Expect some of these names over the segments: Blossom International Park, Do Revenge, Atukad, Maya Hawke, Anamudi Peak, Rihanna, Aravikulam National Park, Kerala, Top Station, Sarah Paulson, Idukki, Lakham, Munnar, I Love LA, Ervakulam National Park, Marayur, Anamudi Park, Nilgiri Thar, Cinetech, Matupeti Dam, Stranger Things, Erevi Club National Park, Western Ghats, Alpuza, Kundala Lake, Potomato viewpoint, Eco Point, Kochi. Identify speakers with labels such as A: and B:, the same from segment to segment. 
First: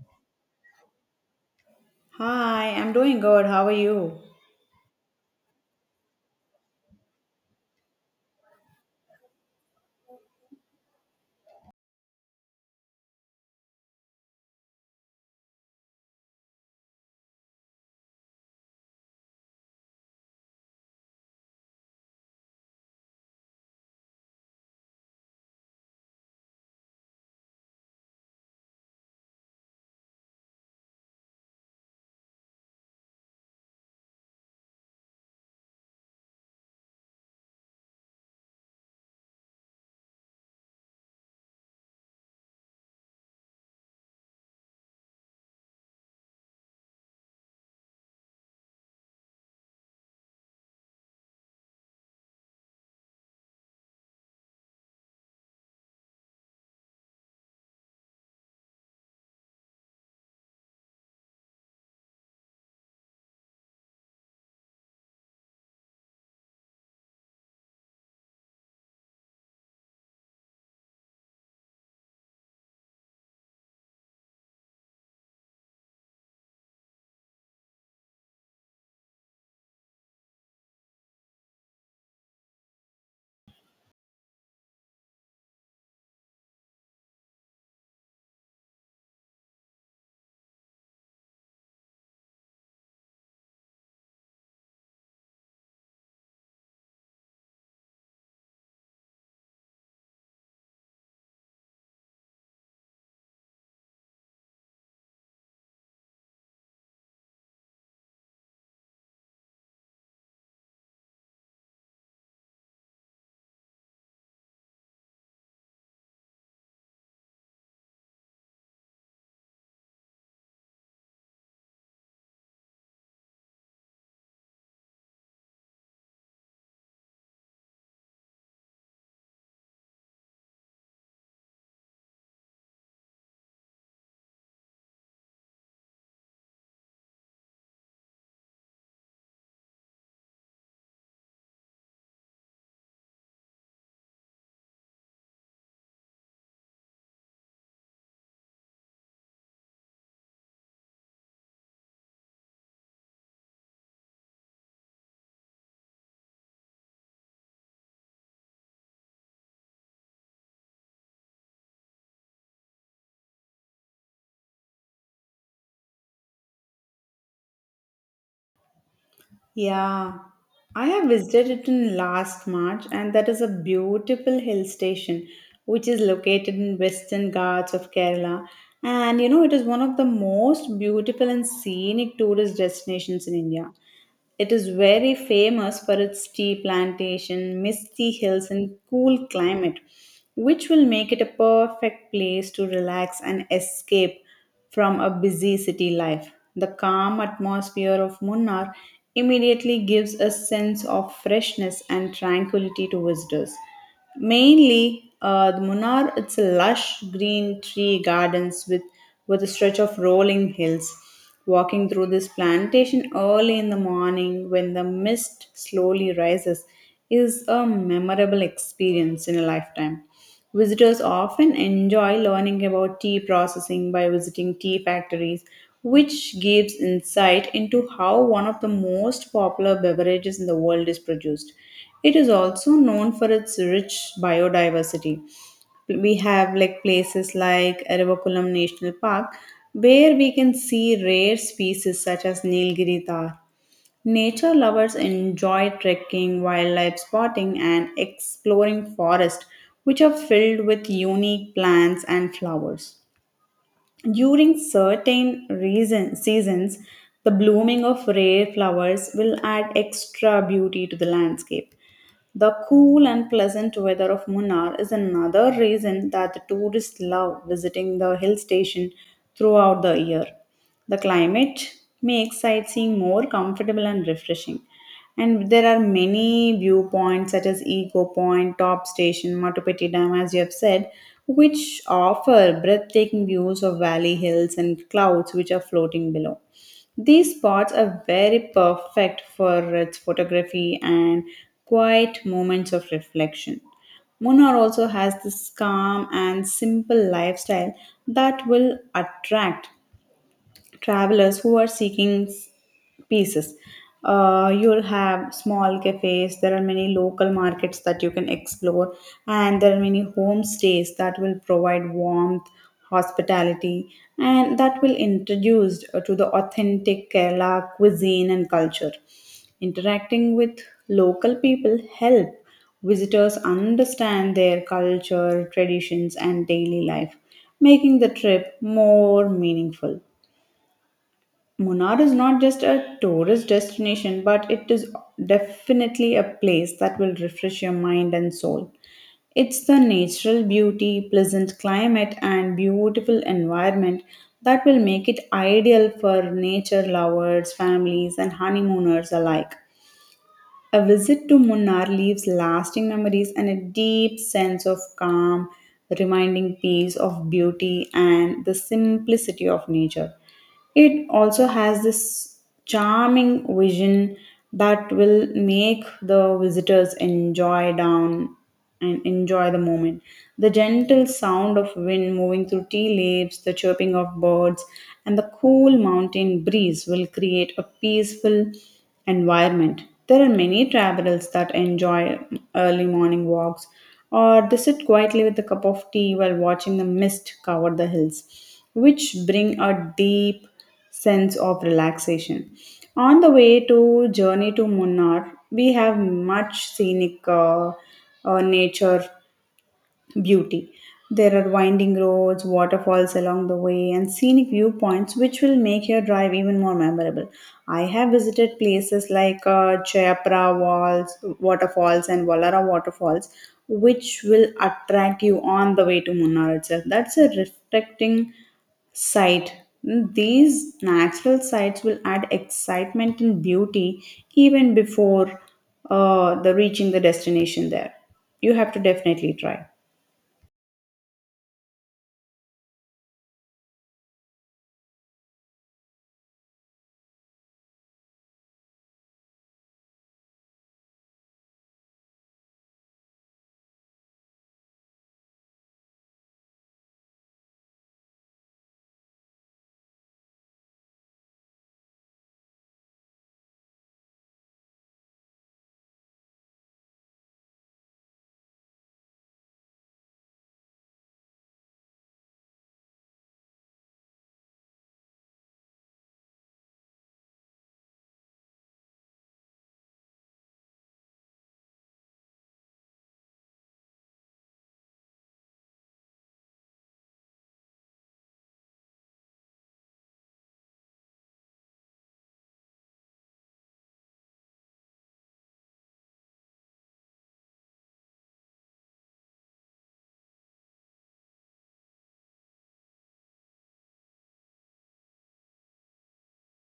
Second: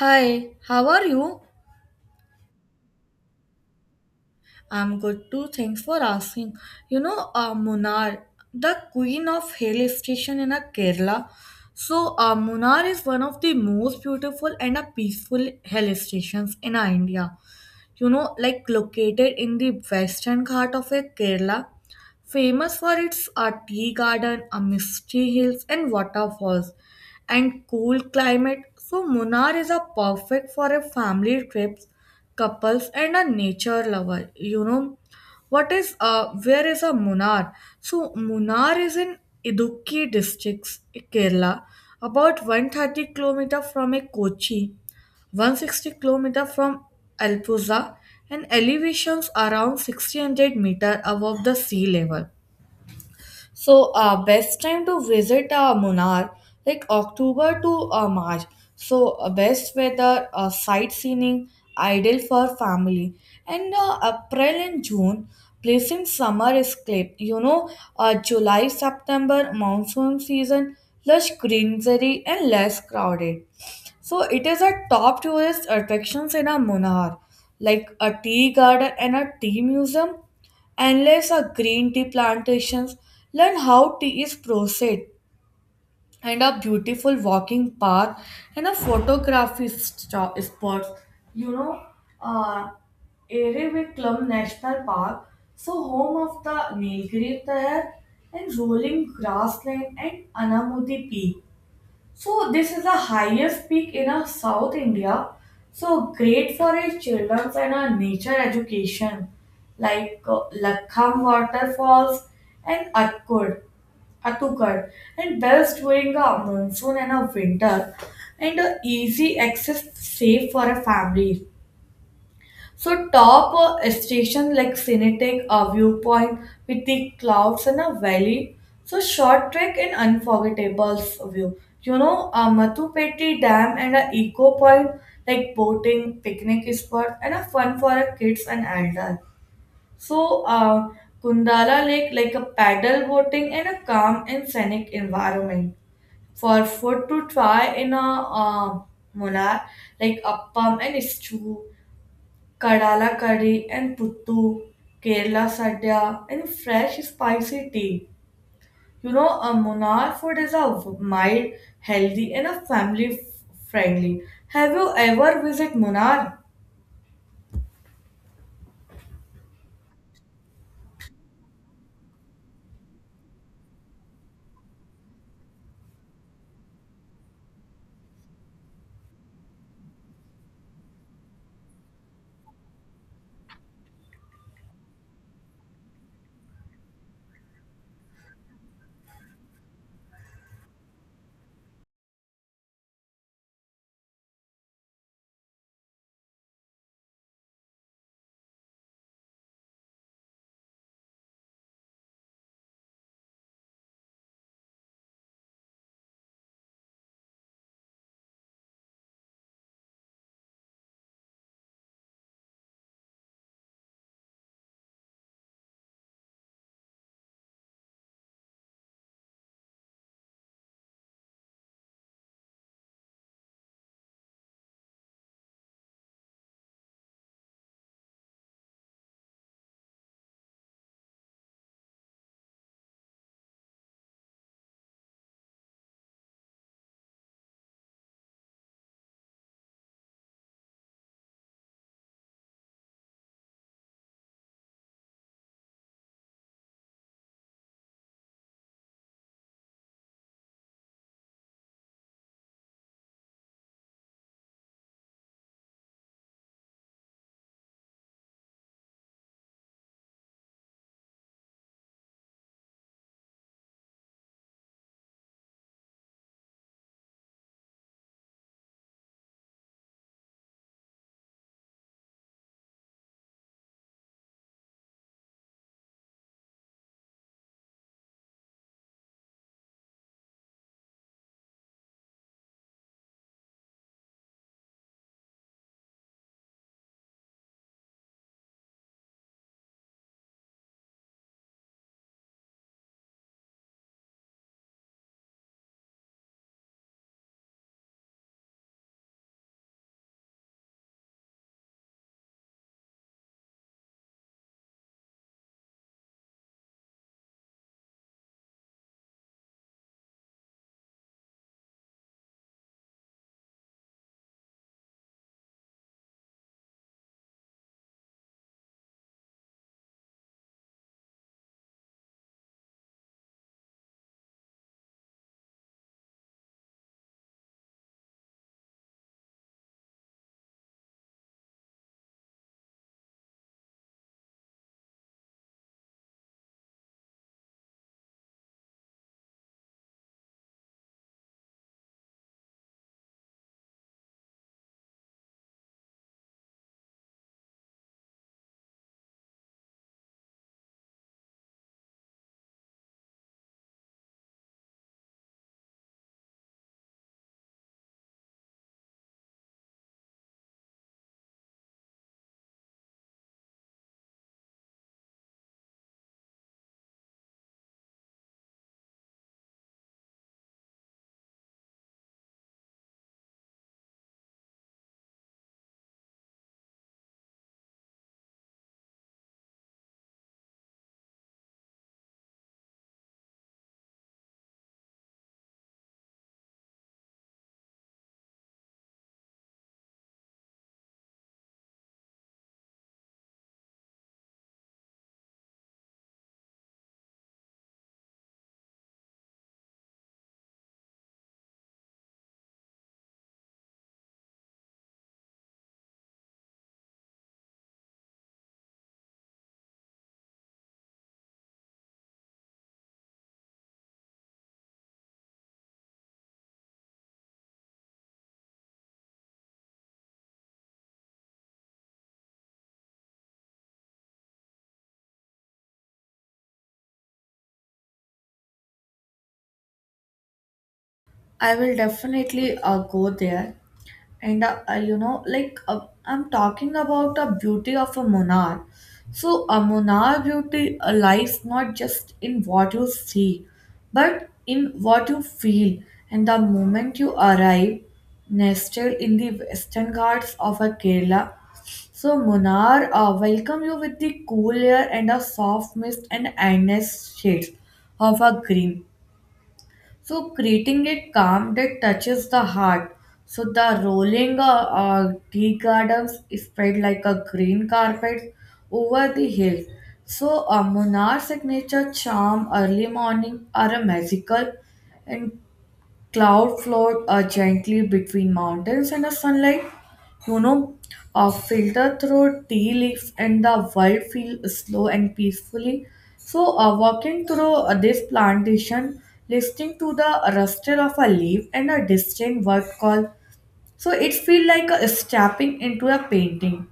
A: Hi, how are you?
B: Hi, I'm doing good. How are you?
A: I'm good too. Thanks for asking. Munnar, the queen of hill station in a Kerala. Munnar is one of the most beautiful and a peaceful hill stations in India. Like located in the western part of Kerala, famous for its tea garden, misty hills, and waterfalls, and cool climate. So, Munnar is a perfect for a family trips, couples, and a nature lover. What is where is a Munnar? So, Munnar is in Idukki districts, Kerala, about 130 kilometers from a Kochi, 160 kilometers from Alpuza, and elevations around 600 meters above the sea level. Best time to visit Munnar, like October to March. Best weather, sightseeing, ideal for family. And April and June, place in summer escape. July, September, monsoon season, lush greenery and less crowded. So, it is a top tourist attractions in a Munnar, like a tea garden and a tea museum endless are green tea plantations. Learn how tea is processed and a beautiful walking path and a photography spots. You know, uh, Erevi Club National Park, so home of the Nilgiri Tahar and rolling grassland and Anamudi Peak. So this is the highest peak in our South India. So great for our children's and our nature education, like Lakham waterfalls and Atukad, and best during a monsoon and a winter, and easy access safe for a family. So top station like Cinetech, a viewpoint with the clouds and a valley. So short trek and unforgettable view. A Matupeti Dam and a eco point like boating, picnic spot, and a fun for a kids and elder. So uh, Kundala Lake like a paddle boating and a calm and scenic environment for food to try in a Munar like appam and stew Kadala curry and puttu, Kerala sadhya, and fresh spicy tea. A Munnar food is a mild, healthy, and a family friendly. Have you ever visited Munnar?
B: Yeah, I have visited it in last March, and that is a beautiful hill station which is located in Western Ghats of Kerala. And you know, it is one of the most beautiful and scenic tourist destinations in India. It is very famous for its tea plantation, misty hills, and cool climate, which will make it a perfect place to relax and escape from a busy city life. The calm atmosphere of Munnar immediately gives a sense of freshness and tranquility to visitors. Mainly, the Munnar it's a lush green tree gardens with a stretch of rolling hills. Walking through this plantation early in the morning when the mist slowly rises is a memorable experience in a lifetime. Visitors often enjoy learning about tea processing by visiting tea factories, which gives insight into how one of the most popular beverages in the world is produced. It is also known for its rich biodiversity we have like places like Ervakulam National Park where we can see rare species such as Nilgiri tar. Nature lovers enjoy trekking, wildlife spotting and exploring forests which are filled with unique plants and flowers. During certain reason, seasons, the blooming of rare flowers will add extra beauty to the landscape. The cool and pleasant weather of Munnar is another reason that the tourists love visiting the hill station throughout the year. The climate makes sightseeing more comfortable and refreshing. And there are many viewpoints such as Eco Point, Top Station, Matupeti Dam, as you have said, which offer breathtaking views of valley hills and clouds which are floating below. These spots are very perfect for its photography and quiet moments of reflection. Munnar also has this calm and simple lifestyle that will attract travelers who are seeking pieces. You'll have small cafes, there are many local markets that you can explore, and there are many homestays that will provide warmth, hospitality, and that will introduce to the authentic Kerala cuisine and culture. Interacting with local people help visitors understand their culture, traditions, and daily life, making the trip more meaningful. Munnar is not just a tourist destination, but it is definitely a place that will refresh your mind and soul. It's the natural beauty, pleasant climate, and beautiful environment that will make it ideal for nature lovers, families, and honeymooners alike. A visit to Munnar leaves lasting memories and a deep sense of calm, reminding peace of beauty and the simplicity of nature. It also has this charming vision that will make the visitors enjoy down and enjoy the moment. The gentle sound of wind moving through tea leaves, the chirping of birds, and the cool mountain breeze will create a peaceful environment. There are many travelers that enjoy early morning walks or they sit quietly with a cup of tea while watching the mist cover the hills, which bring a deep sense of relaxation. On the way to journey to Munnar, we have much scenic nature beauty. There are winding roads, waterfalls along the way, and scenic viewpoints which will make your drive even more memorable. I have visited places like Jayapura Walls, waterfalls and Wallara waterfalls, which will attract you on the way to Munnar itself. That's a reflecting sight. These natural sights will add excitement and beauty even before the reaching the destination there. You have to definitely try.
A: I will definitely go there. And like I'm talking about the beauty of a monarch. So a monarch beauty lies not just in what you see, but in what you feel. And the moment you arrive, nested in the western ghats of a Kerala, so Munar welcome you with the cool air and a soft mist and endless shades of a green. So creating a calm that touches the heart. So the rolling tea gardens spread like a green carpet over the hills. So a monarch signature charm early morning are a magical and cloud float gently between mountains and the sunlight you know filter through tea leaves and the world feel slow and peacefully. So walking through this plantation listening to the rustle of a leaf and a distant bird call, so it feel like stepping into a painting.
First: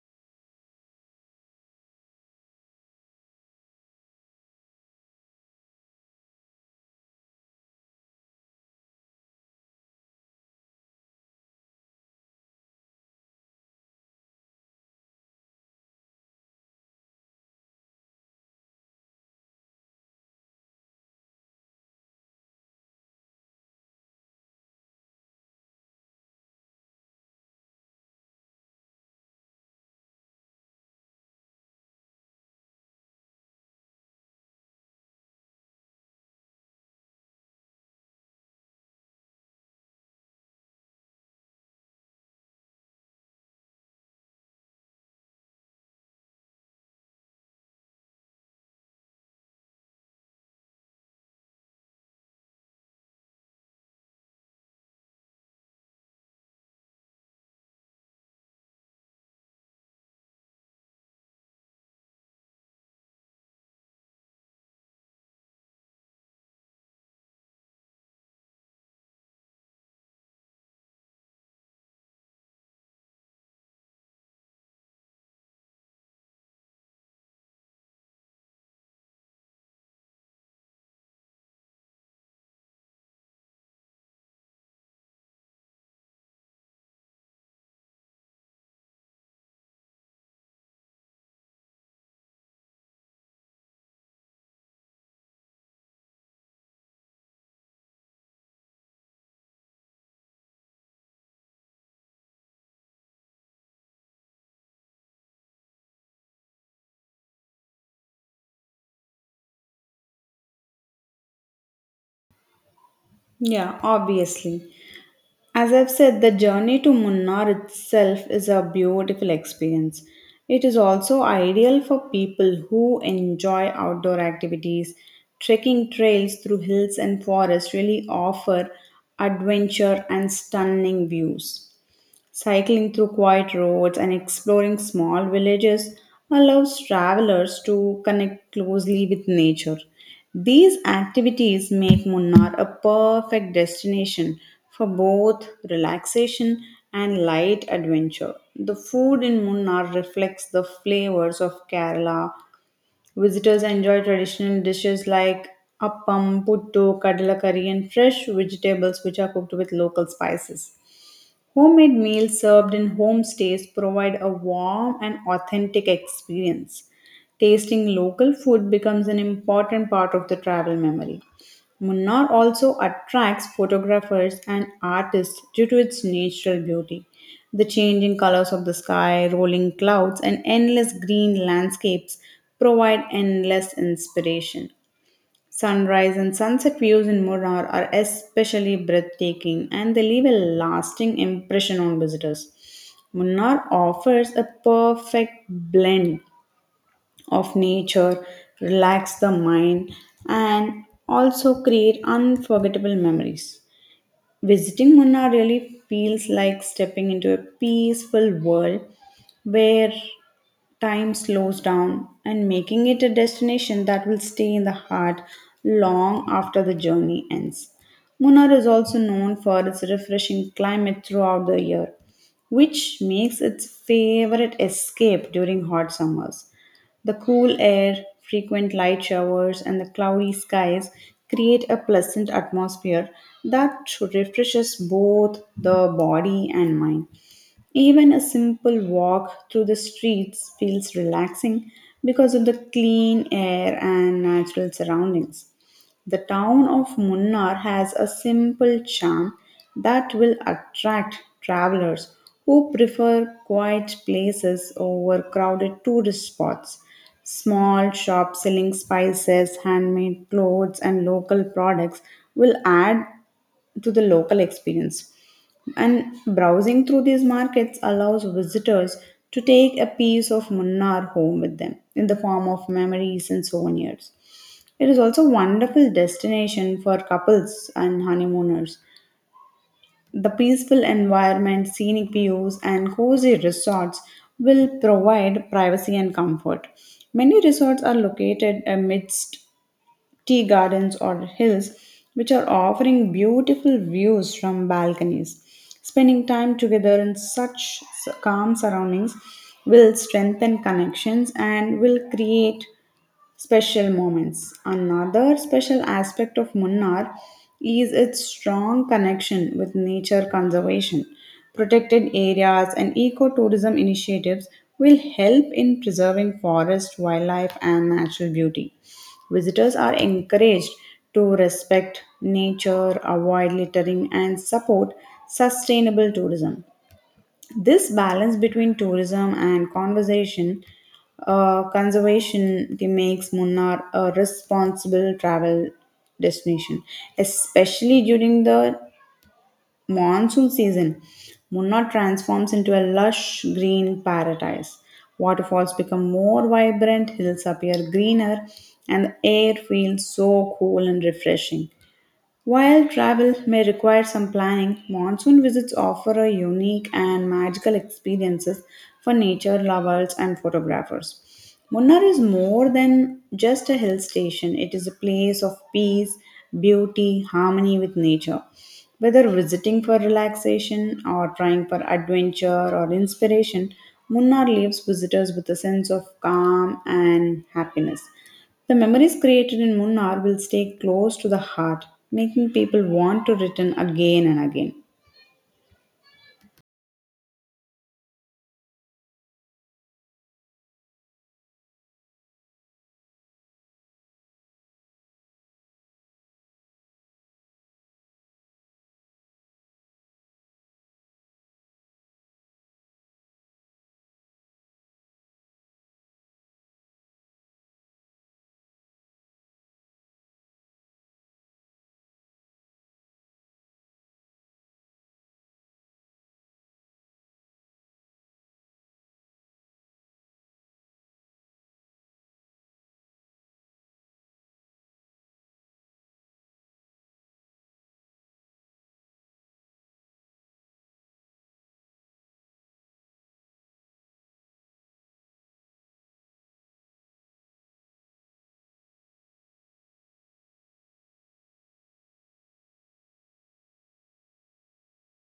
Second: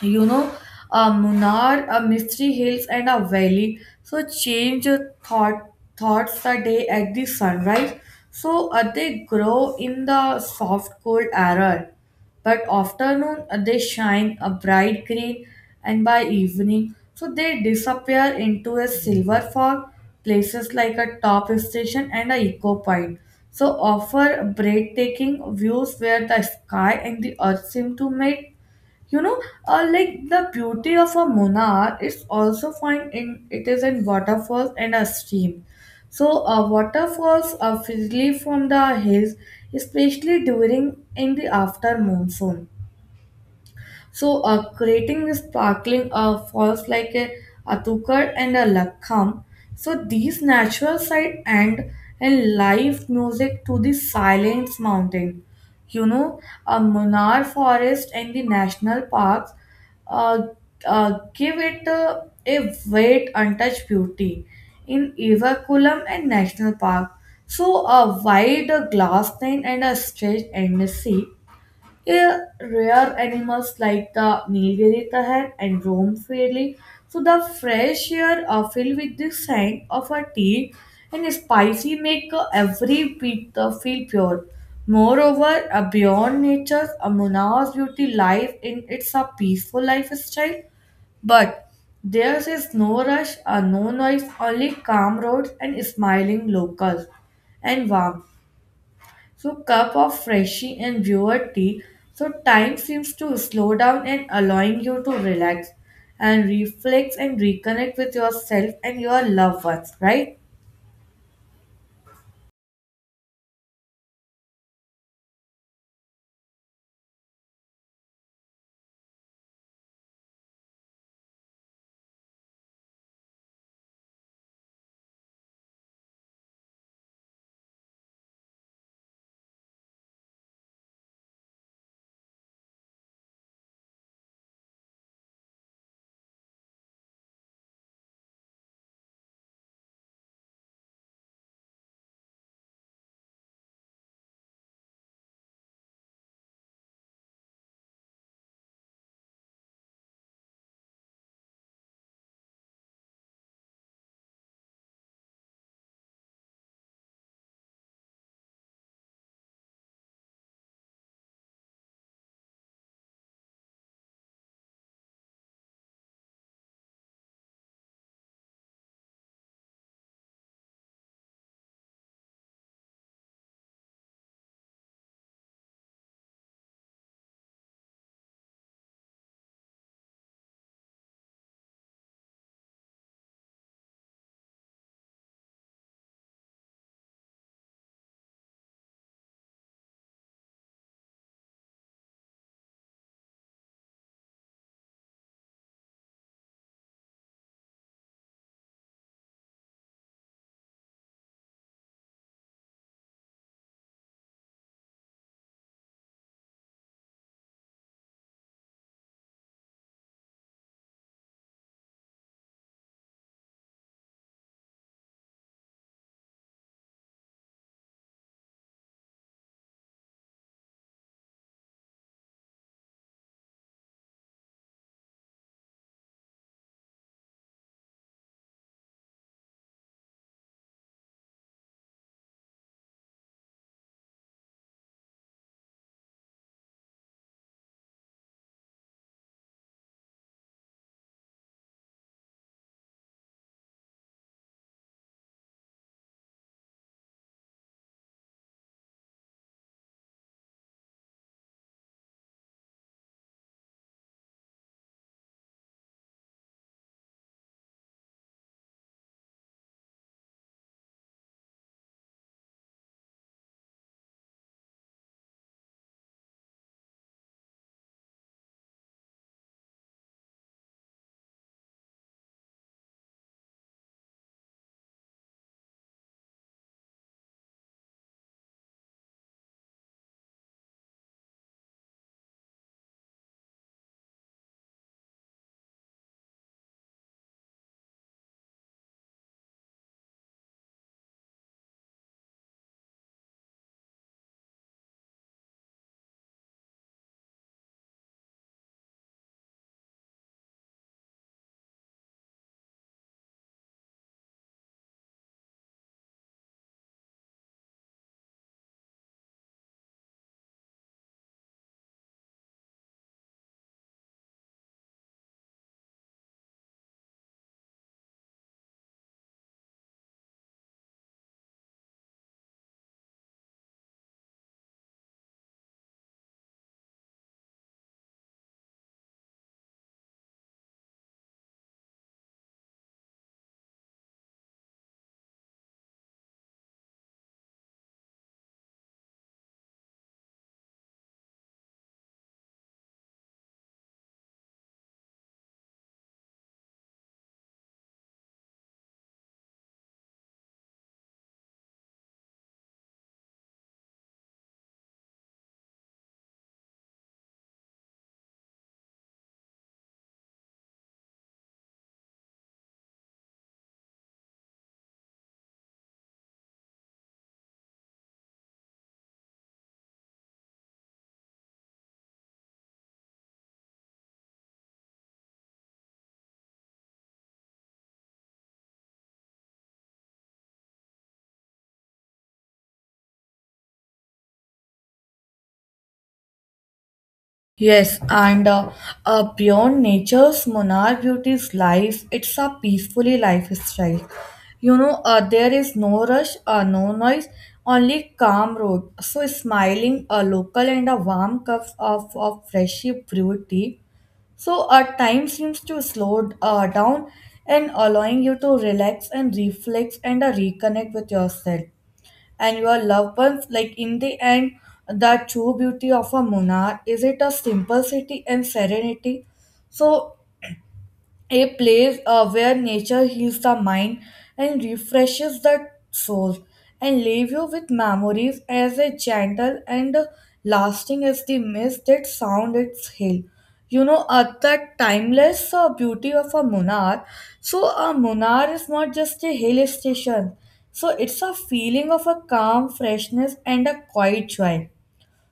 A: you know Munnar, a mystery hills and a valley. So change your thoughts a day at the sunrise. So they grow in the soft cold air, but afternoon they shine a bright green, and by evening, so they disappear into a silver fog. Places like a top station and a eco point. So offer breathtaking views where the sky and the earth seem to meet. you know like the beauty of a monar is also found in it is in waterfalls and a stream. So waterfalls are freely from the hills, especially during in the after monsoon. So, creating this sparkling falls like a atukar and a lakham. So, these natural side and live music to the silence mountain. You know, a Munnar forest and the national parks uh, give it a great untouched beauty in Evakulam and National Park. So a wide glass plain and a stretched endless sea, yeah, rare animals like the Nilgiri Tahan and roam freely. So the fresh air are filled with the scent of a tea and spicy make every bit feel pure. Moreover, a beyond nature's a Munna's beauty lies in its a peaceful lifestyle, but there is no rush, no noise, only calm roads and smiling locals and warmth. So cup of freshy and brewer tea. So time seems to slow down and allowing you to relax and reflect and reconnect with yourself and your loved ones, right?
B: Yeah, obviously. As I've said, the journey to Munnar itself is a beautiful experience. It is also ideal for people who enjoy outdoor activities. Trekking trails through hills and forests really offer adventure and stunning views. Cycling through quiet roads and exploring small villages allows travelers to connect closely with nature. These activities make Munnar a perfect destination for both relaxation and light adventure. The food in Munnar reflects the flavors of Kerala, visitors enjoy traditional dishes like appam, puttu, kadala curry, and fresh vegetables which are cooked with local spices. Homemade meals served in homestays provide a warm and authentic experience. Tasting local food becomes an important part of the travel memory. Munnar also attracts photographers and artists due to its natural beauty. The changing colors of the sky, rolling clouds, and endless green landscapes provide endless inspiration. Sunrise and sunset views in Munnar are especially breathtaking and they leave a lasting impression on visitors. Munnar offers a perfect blend of nature, relax the mind, and also create unforgettable memories. Visiting Munnar really feels like stepping into a peaceful world where time slows down and making it a destination that will stay in the heart long after the journey ends. Munnar is also known for its refreshing climate throughout the year, which makes its favorite escape during hot summers. The cool air, frequent light showers, and the cloudy skies create a pleasant atmosphere that refreshes both the body and mind. Even a simple walk through the streets feels relaxing because of the clean air and natural surroundings. The town of Munnar has a simple charm that will attract travelers who prefer quiet places over crowded tourist spots. Small shops selling spices, handmade clothes, and local products will add to the local experience. And browsing through these markets allows visitors to take a piece of Munnar home with them in the form of memories and souvenirs. It is also a wonderful destination for couples and honeymooners. The peaceful environment, scenic views, and cozy resorts will provide privacy and comfort. Many resorts are located amidst tea gardens, or hills, which are offering beautiful views from balconies. Spending time together in such calm surroundings will strengthen connections and will create special moments. Another special aspect of Munnar is its strong connection with nature conservation. Protected areas and ecotourism initiatives will help in preserving forest, wildlife, and natural beauty. Visitors are encouraged to respect nature, avoid littering, and support sustainable tourism. This balance between tourism and conservation it makes Munnar a responsible travel destination, especially during the monsoon season. Munnar transforms into a lush green paradise. Waterfalls become more vibrant, hills appear greener, and the air feels so cool and refreshing. While travel may require some planning, monsoon visits offer a unique and magical experiences for nature lovers and photographers. Munnar is more than just a hill station, it is a place of peace, beauty, harmony with nature. Whether visiting for relaxation or trying for adventure or inspiration, Munnar leaves visitors with a sense of calm and happiness. The memories created in Munnar will stay close to the heart, making people want to return again and again.
A: Yes, and beyond nature's monarch beauty's life, it's a peacefully lifestyle. There is no rush, no noise, only calm road. So smiling, a local and a warm cup of freshly brewed tea. So, our time seems to slow down and allowing you to relax and reflect and reconnect with yourself and your loved ones. Like, in the end, the true beauty of a monarch is it a simplicity and serenity. So, a place where nature heals the mind and refreshes the soul and leave you with memories as a gentle and lasting as the mist that sound its hill. At the timeless beauty of a munar. So a munar is not just a hill station, so it's a feeling of a calm freshness and a quiet joy.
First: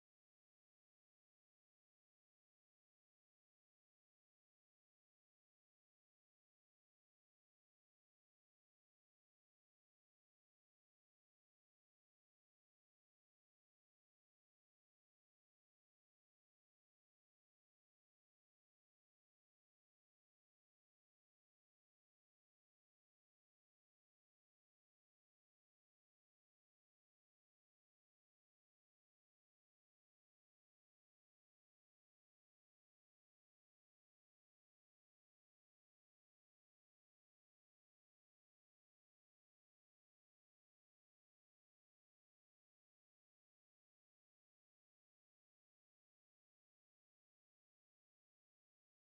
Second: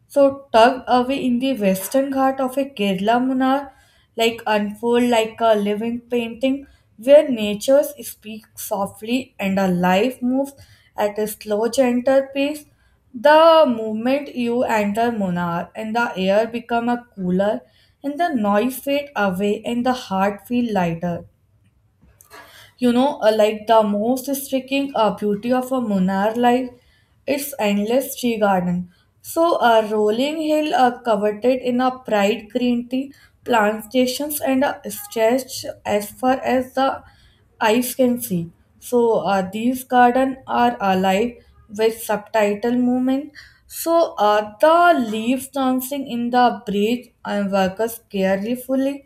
A: So tugged away in the western ghat of a Kerala Munar, like unfold like a living painting where nature speaks softly and a life moves at a slow, gentle pace. The moment you enter Munar and the air become a cooler and the noise fade away and the heart feel lighter. Like the most striking beauty of a monarch life its endless tea garden. So a rolling hill coveted in a bright green tea plantations and a stretch as far as the eyes can see. So these garden are alive with subtitle movement. So the leaves dancing in the breeze and workers carefully,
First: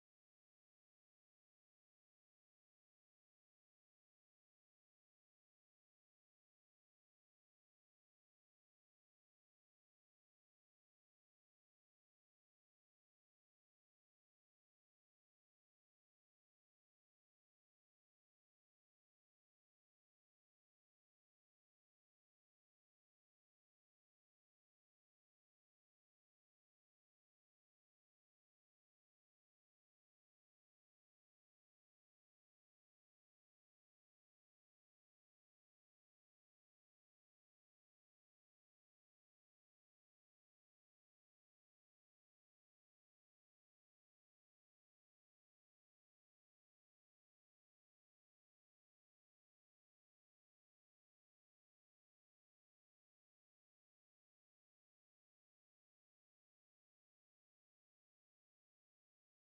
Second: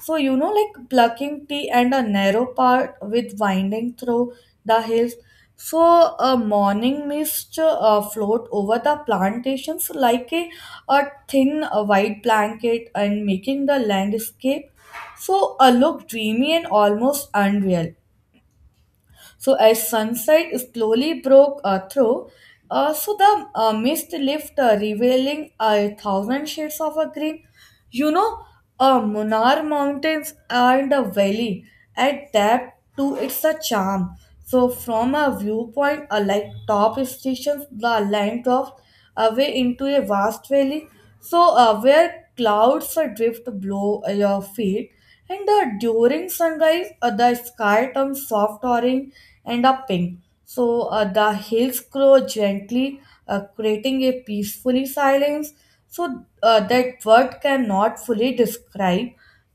A: so, like plucking tea and a narrow path with winding through the hills. So, a morning mist float over the plantations like a thin white blanket and making the landscape so look dreamy and almost unreal. So as sunlight slowly broke through, so the mist lifted, revealing a thousand shades of a green. You know, Munar Mountains and a valley at that too it's a charm. So from a viewpoint, like top stations, the land drops away into a vast valley. So where clouds drift below your feet, and during sunrise, the sky turns soft orange and a pink. So the hills grow gently, creating a peacefully silence. So that word cannot fully describe.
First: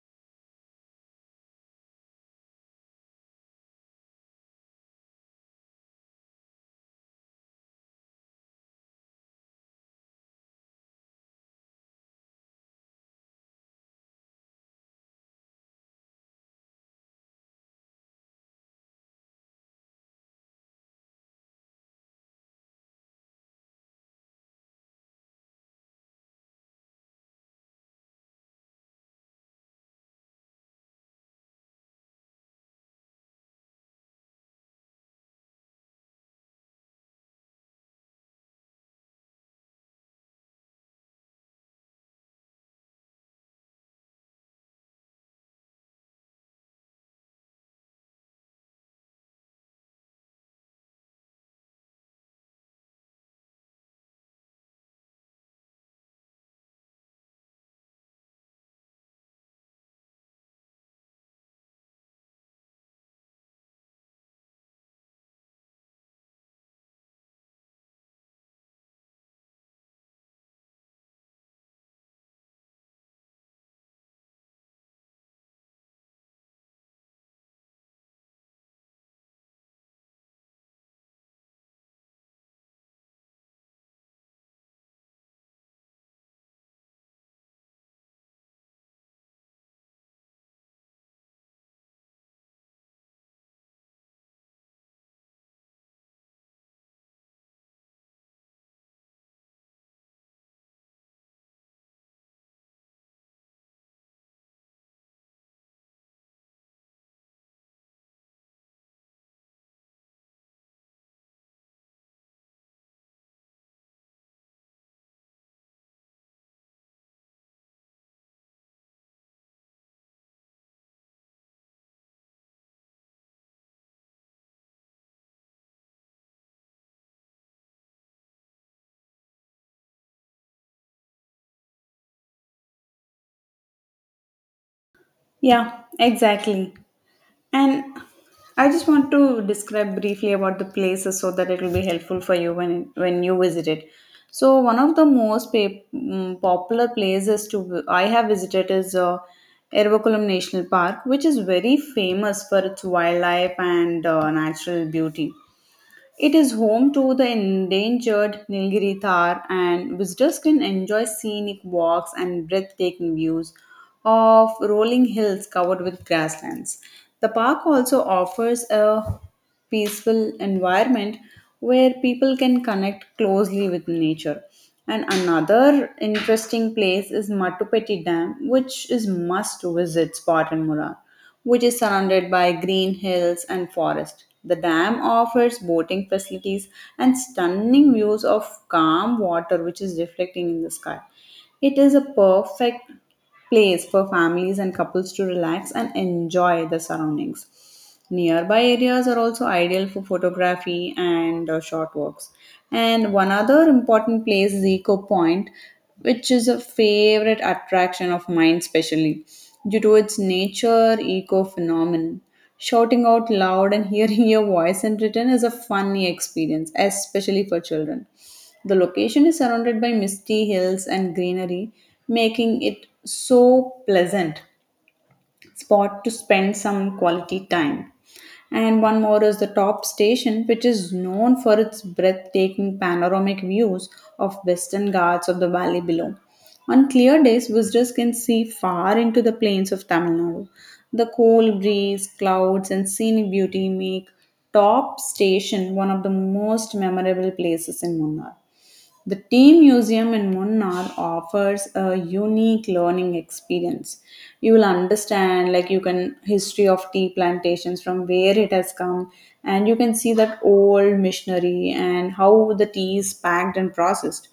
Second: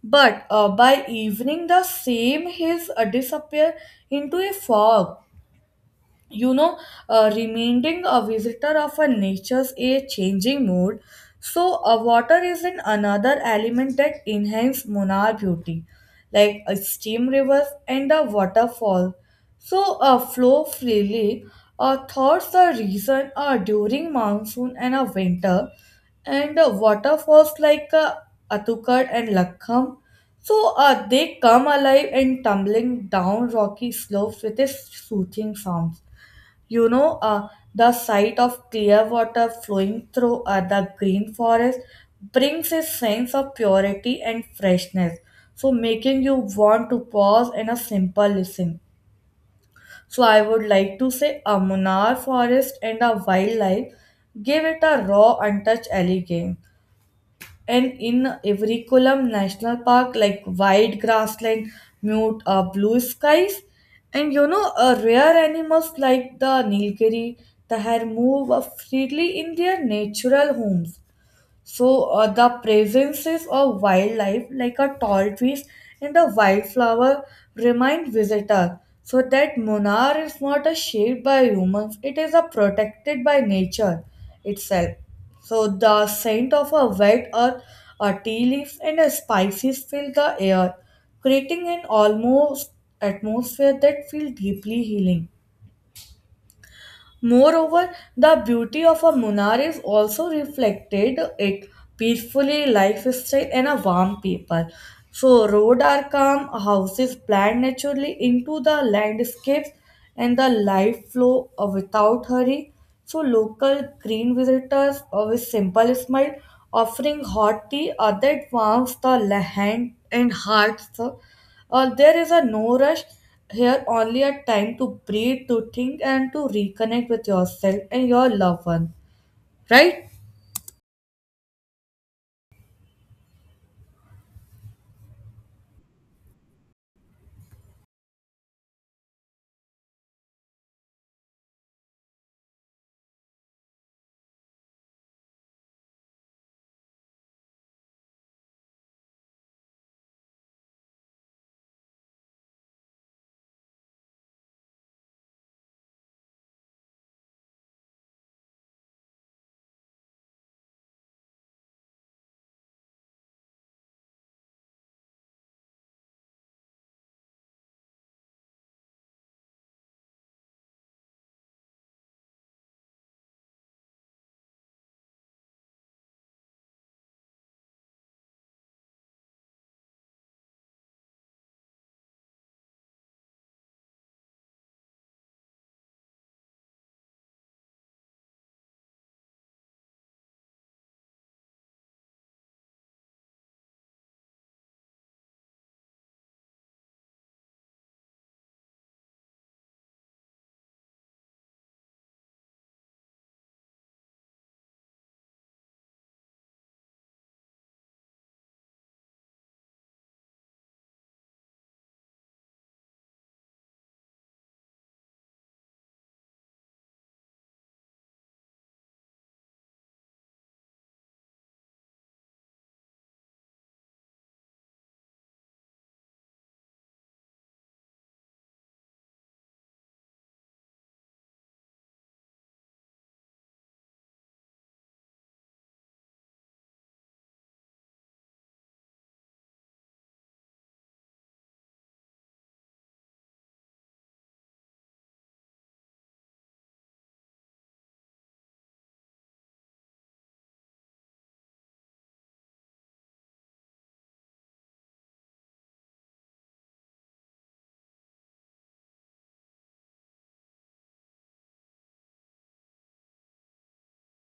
A: But by evening, the same hills disappear into a fog. you know reminding a visitor of a nature's a changing mood. So a water is an another element that enhance monar beauty, like a steam rivers and a waterfall. So flow freely thoughts the reason during monsoon and a winter, and waterfalls like Atukad and Lakham. So they come alive and tumbling down rocky slopes with a soothing sound. You know, uh, the sight of clear water flowing through the green forest brings a sense of purity and freshness, so making you want to pause and a simple listen. So I would like to say a Munnar forest and a wildlife give it a raw, untouched elegance. And in every column, national park, like wide grassland, mute blue skies. And rare animals like the Nilgiri, the hare move freely in their natural homes. So the presences of wildlife like a tall trees and the wildflower remind visitor so that Munnar is not a shaped by humans, it is a protected by nature itself. So the scent of a wet earth, a tea leaves and a spices fill the air, creating an almost atmosphere that feels deeply healing. Moreover, the beauty of a Munar is also reflected it peacefully lifestyle and a warm people. So road are calm, houses planned naturally into the landscapes and the life flow without hurry. So local green visitors with simple smile offering hot tea that warms the hand and hearts. There is a no rush here, only a time to breathe, to think, and to reconnect with yourself and your loved one. Right?
B: Yeah, exactly. And I just want to describe briefly about the places so that it will be helpful for you when you visit it. So one of the most popular places to I have visited is Ervakulam National Park, which is very famous for its wildlife and natural beauty. It is home to the endangered Nilgiri Thar, and visitors can enjoy scenic walks and breathtaking views of rolling hills covered with grasslands. The park also offers a peaceful environment where people can connect closely with nature. And another interesting place is Matupeti Dam, which is must visit spot in Murar, which is surrounded by green hills and forest. The dam offers boating facilities and stunning views of calm water which is reflecting in the sky. It is a perfect place for families and couples to relax and enjoy the surroundings. Nearby areas are also ideal for photography and short walks. And one other important place is Eco Point, which is a favorite attraction of mine, especially due to its nature eco phenomenon. Shouting out loud and hearing your voice in written is a funny experience, especially for children. The location is surrounded by misty hills and greenery, making it so pleasant spot to spend some quality time. And one more is the top station, which is known for its breathtaking panoramic views of western ghats of the valley below. On clear days, visitors can see far into the plains of Tamil Nadu. The cool breeze, clouds, and scenic beauty make Top Station one of the most memorable places in Munnar. The Tea Museum in Munnar offers a unique learning experience. You will understand, like you can history of tea plantations from where it has come, and you can see that old missionary and how the tea is packed and processed.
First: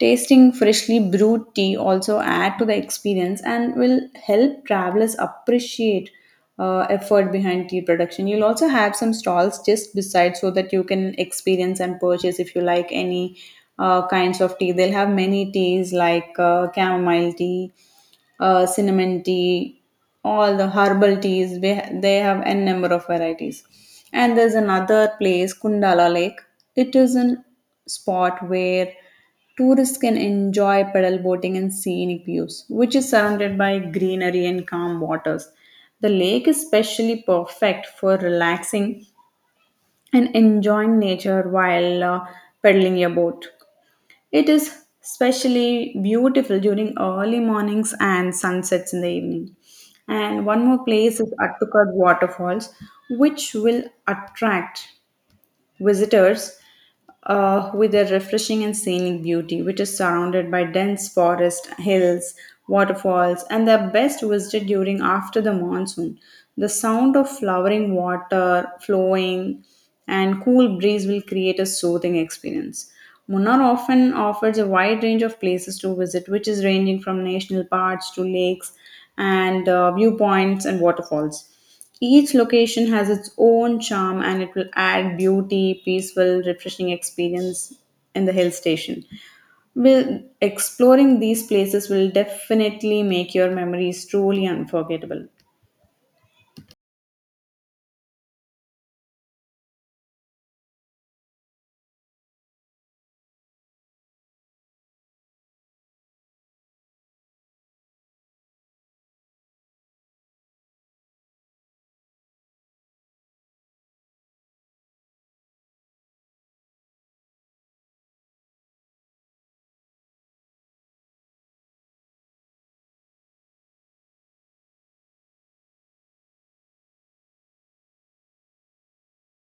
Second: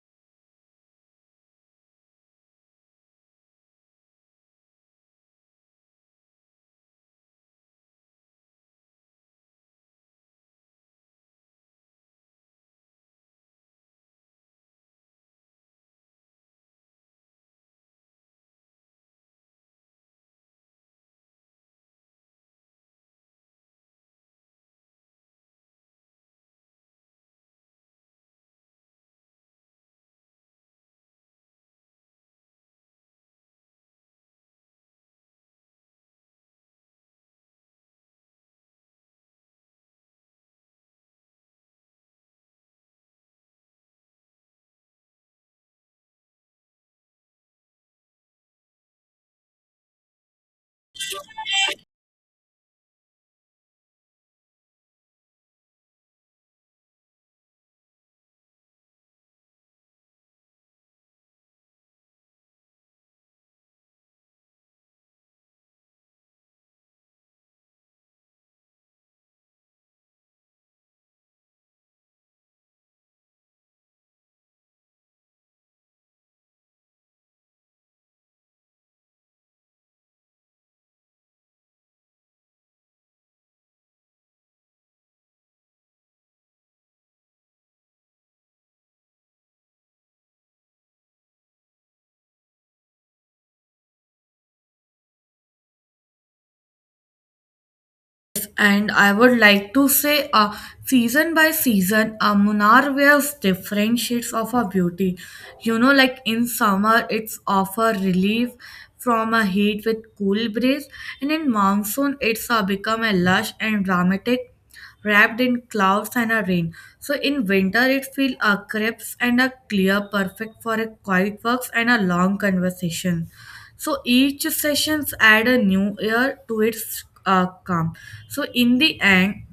B: Tasting freshly brewed tea also add to the experience and will help travelers appreciate effort behind tea production. You'll also have some stalls just beside so that you can experience and purchase if you like any kinds of tea. They'll have many teas like chamomile tea, cinnamon tea, all the herbal teas. They have n number of varieties. And there's another place, Kundala Lake. It is a spot where tourists can enjoy paddle boating and scenic views, which is surrounded by greenery and calm waters. The lake is specially perfect for relaxing and enjoying nature while paddling your boat. It is especially beautiful during early mornings and sunsets in the evening. And one more place is Attukad Waterfalls, which will attract visitors with their refreshing and scenic beauty, which is surrounded by dense forest, hills, waterfalls, and the best visited during after the monsoon. The sound of flowering water flowing and cool breeze will create a soothing experience. Munnar often offers a wide range of places to visit, which is ranging from national parks to lakes and viewpoints and waterfalls. Each location has its own charm and it will add beauty, peaceful, refreshing experience in the hill station. Will exploring these places will definitely make your memories truly unforgettable.
A: And I would like to say, season by season, Munnar wears different shades of her beauty. Like in summer, it's offer relief from a heat with cool breeze, and in monsoon, it's become a lush and dramatic, wrapped in clouds and a rain. So in winter, it feels a crisp and a clear, perfect for a quiet walks and a long conversation. So each sessions add a new air to its calm. So in the end,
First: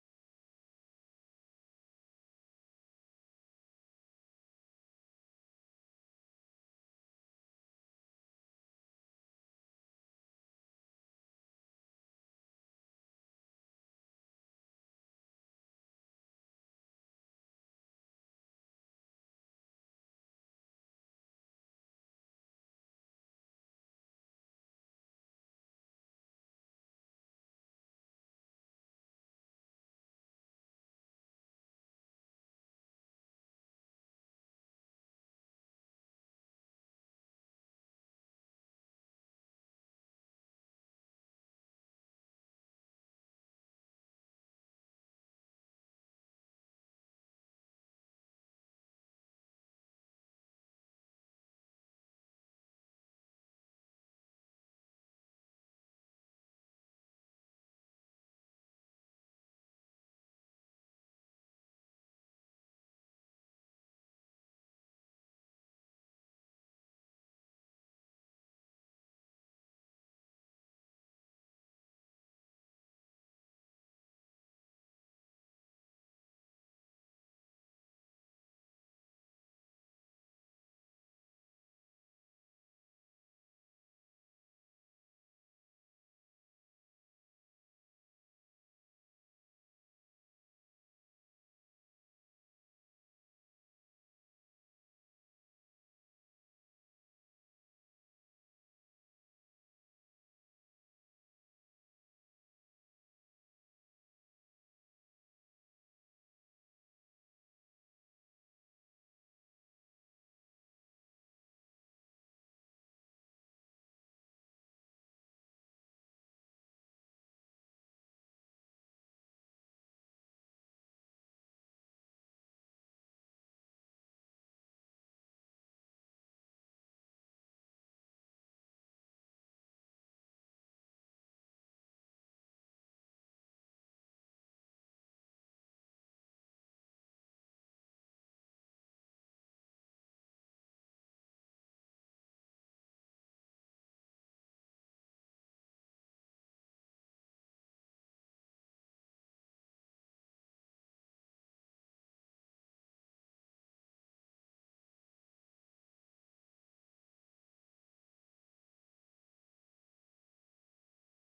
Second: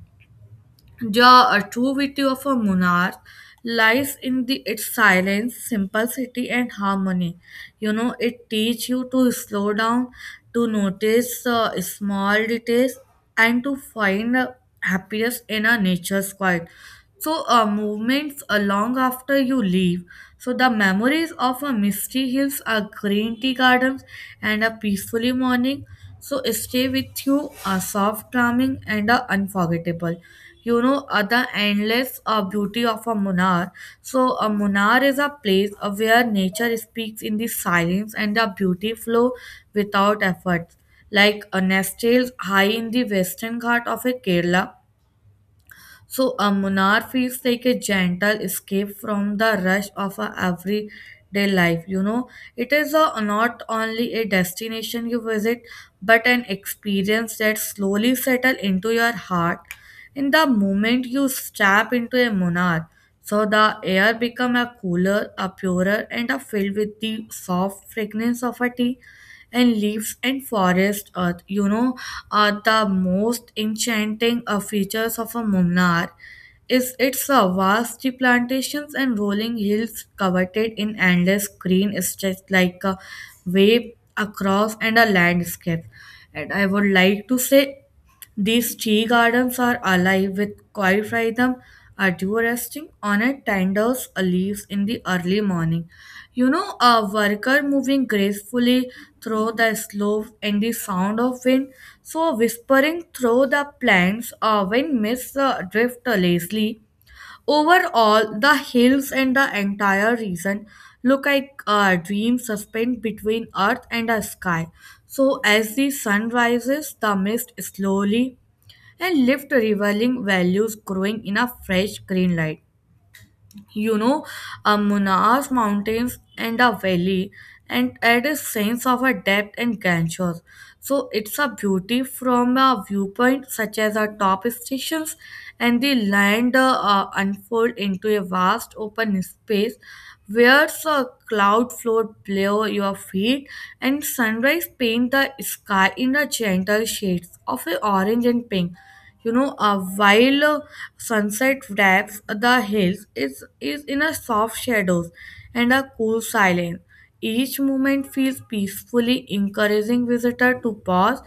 A: the true beauty of a monarch lies in the its silence, simplicity, and harmony. You know, it teaches you to slow down, to notice small details, and to find happiness in a nature's quiet. So, movements long after you leave. So, the memories of a misty hills, a green tea gardens, and a peacefully morning so stay with you a soft charming and a unforgettable the endless beauty of a munar. So a munar is a place where nature speaks in the silence and the beauty flow without effort, like a nestled high in the western ghat of a kerala. So a Munar feels like a gentle escape from the rush of a everyday life. You know, it is a, not only a destination you visit, but an experience that slowly settles into your heart. In the moment you step into a Munar, so the air become a cooler, a purer, and a filled with the soft fragrance of a tea and leaves and forest earth, you know, are the most enchanting features of a Munnar is its vast tea plantations and rolling hills coveted in endless green stretched like a wave across and a landscape. And I would like to say these tea gardens are alive with quiet rhythm, a dew resting on a tendrils a leaves in the early morning. You know, a worker moving gracefully through the slopes and the sound of wind, so whispering through the plants, a wind mists the drift lazily. Overall, the hills and the entire region look like a dream suspended between earth and the sky. So, as the sun rises, the mist slowly and lift revealing values growing in a fresh green light. You know, a Munaas mountains and a valley, and add a sense of a depth and grandeur. So it's a beauty from a viewpoint such as our top stations, and the land unfold into a vast open space where a cloud float below your feet and sunrise paint the sky in the gentle shades of a orange and pink. While sunset wraps the hills, it is in a soft shadows and a cool silence. Each moment feels peacefully encouraging visitor to pause,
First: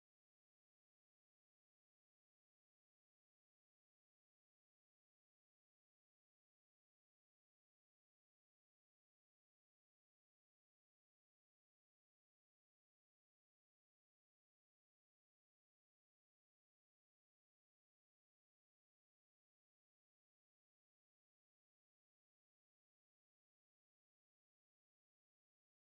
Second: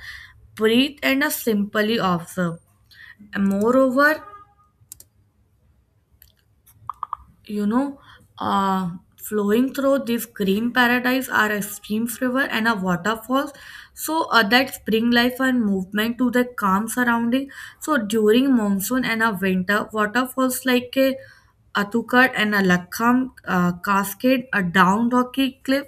A: breathe, and simply observe. And moreover, you know, uh, flowing through this green paradise are a streams, river, and a waterfalls. So that spring life and movement to the calm surrounding. So during monsoon and a winter, waterfalls like a Atukar and a Lakham cascade, a down rocky cliff.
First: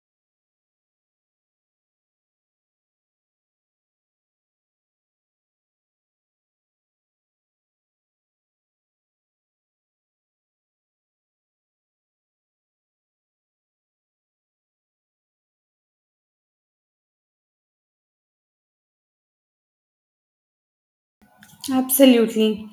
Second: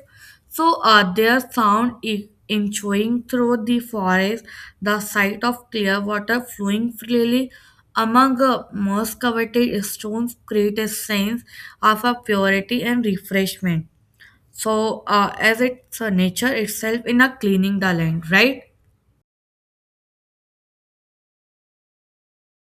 A: So their sound echoing through the forest, the sight of clear water flowing freely among moss coveted stones create a sense of a purity and refreshment. So as it's nature itself in a cleaning the land, right?
B: Absolutely.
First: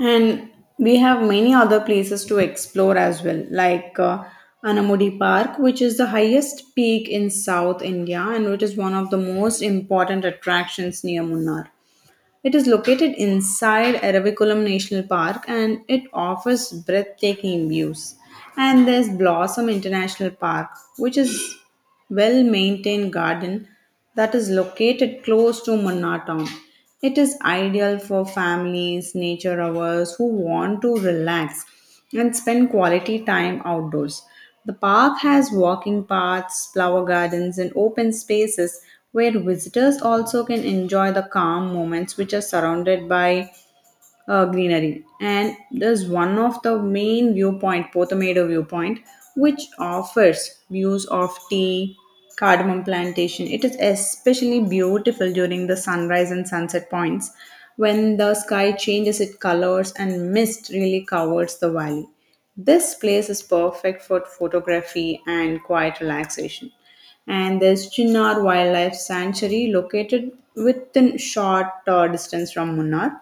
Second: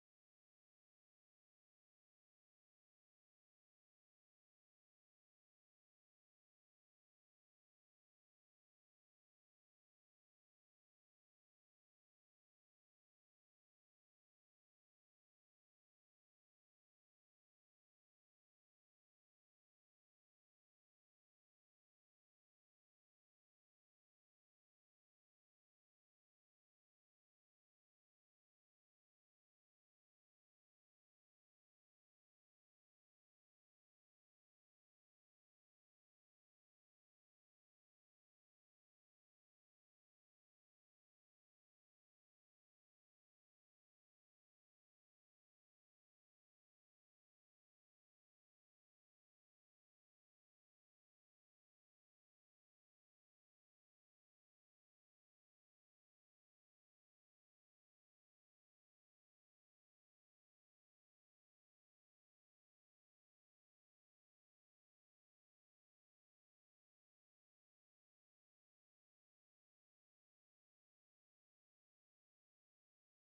B: And we have many other places to explore as well, like Anamudi Park, which is the highest peak in South India and which is one of the most important attractions near Munnar. It is located inside Aravikulam National Park and it offers breathtaking views. And there's Blossom International Park, which is well maintained garden that is located close to Munna town. It is ideal for families, nature lovers who want to relax and spend quality time outdoors. The park has walking paths, flower gardens, and open spaces where visitors also can enjoy the calm moments which are surrounded by greenery. And there's one of the main viewpoint, Potomato viewpoint, which offers views of tea, cardamom plantation. It is especially beautiful during the sunrise and sunset points when the sky changes its colors and mist really covers the valley. This place is perfect for photography and quiet relaxation. And there's Chinnar Wildlife Sanctuary located within short distance from Munnar.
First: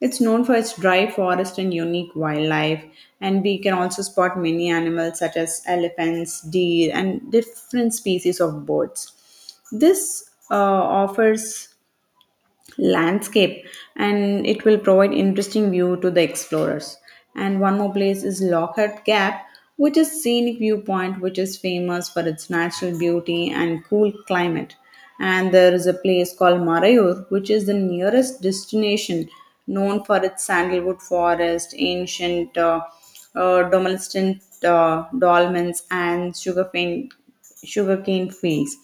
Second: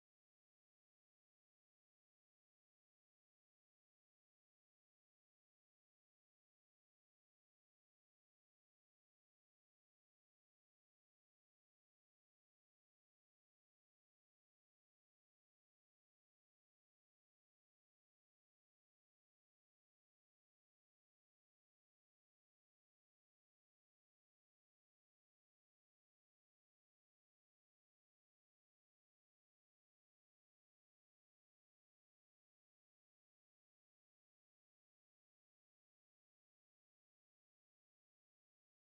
B: It's known for its dry forest and unique wildlife, and we can also spot many animals such as elephants, deer, and different species of birds. This offers landscape and it will provide interesting view to the explorers and one more place is Lockhart Gap, which is scenic viewpoint which is famous for its natural beauty and cool climate, and there is a place called Marayur, which is the nearest destination known for its sandalwood forest ancient domestic dolmens and sugarcane fields.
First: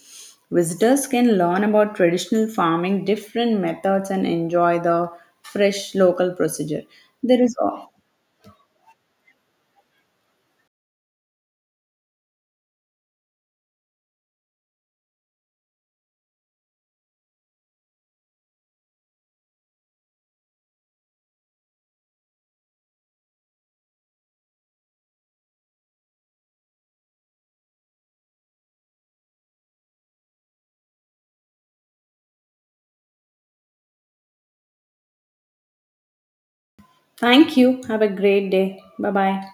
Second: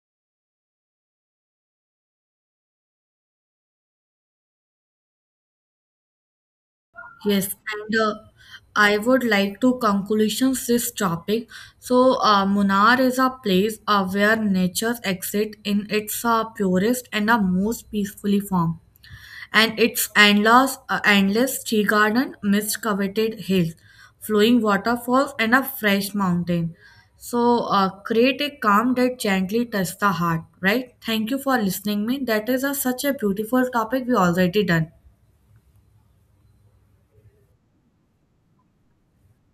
B: Visitors can learn about traditional farming, different methods, and enjoy the fresh local procedure. There
A: Yes,
B: is all.
A: and I would like to conclusions this topic. So, Munnar is a place where nature exists in its purest and most peacefully form, and its endless, endless tea garden, mist coveted hills, flowing waterfalls, and a fresh mountain. So, create a calm that gently touches the heart. Right? Thank you for listening me. That is a, such a beautiful topic we already done.
B: Thank you. Have a great day. Bye bye.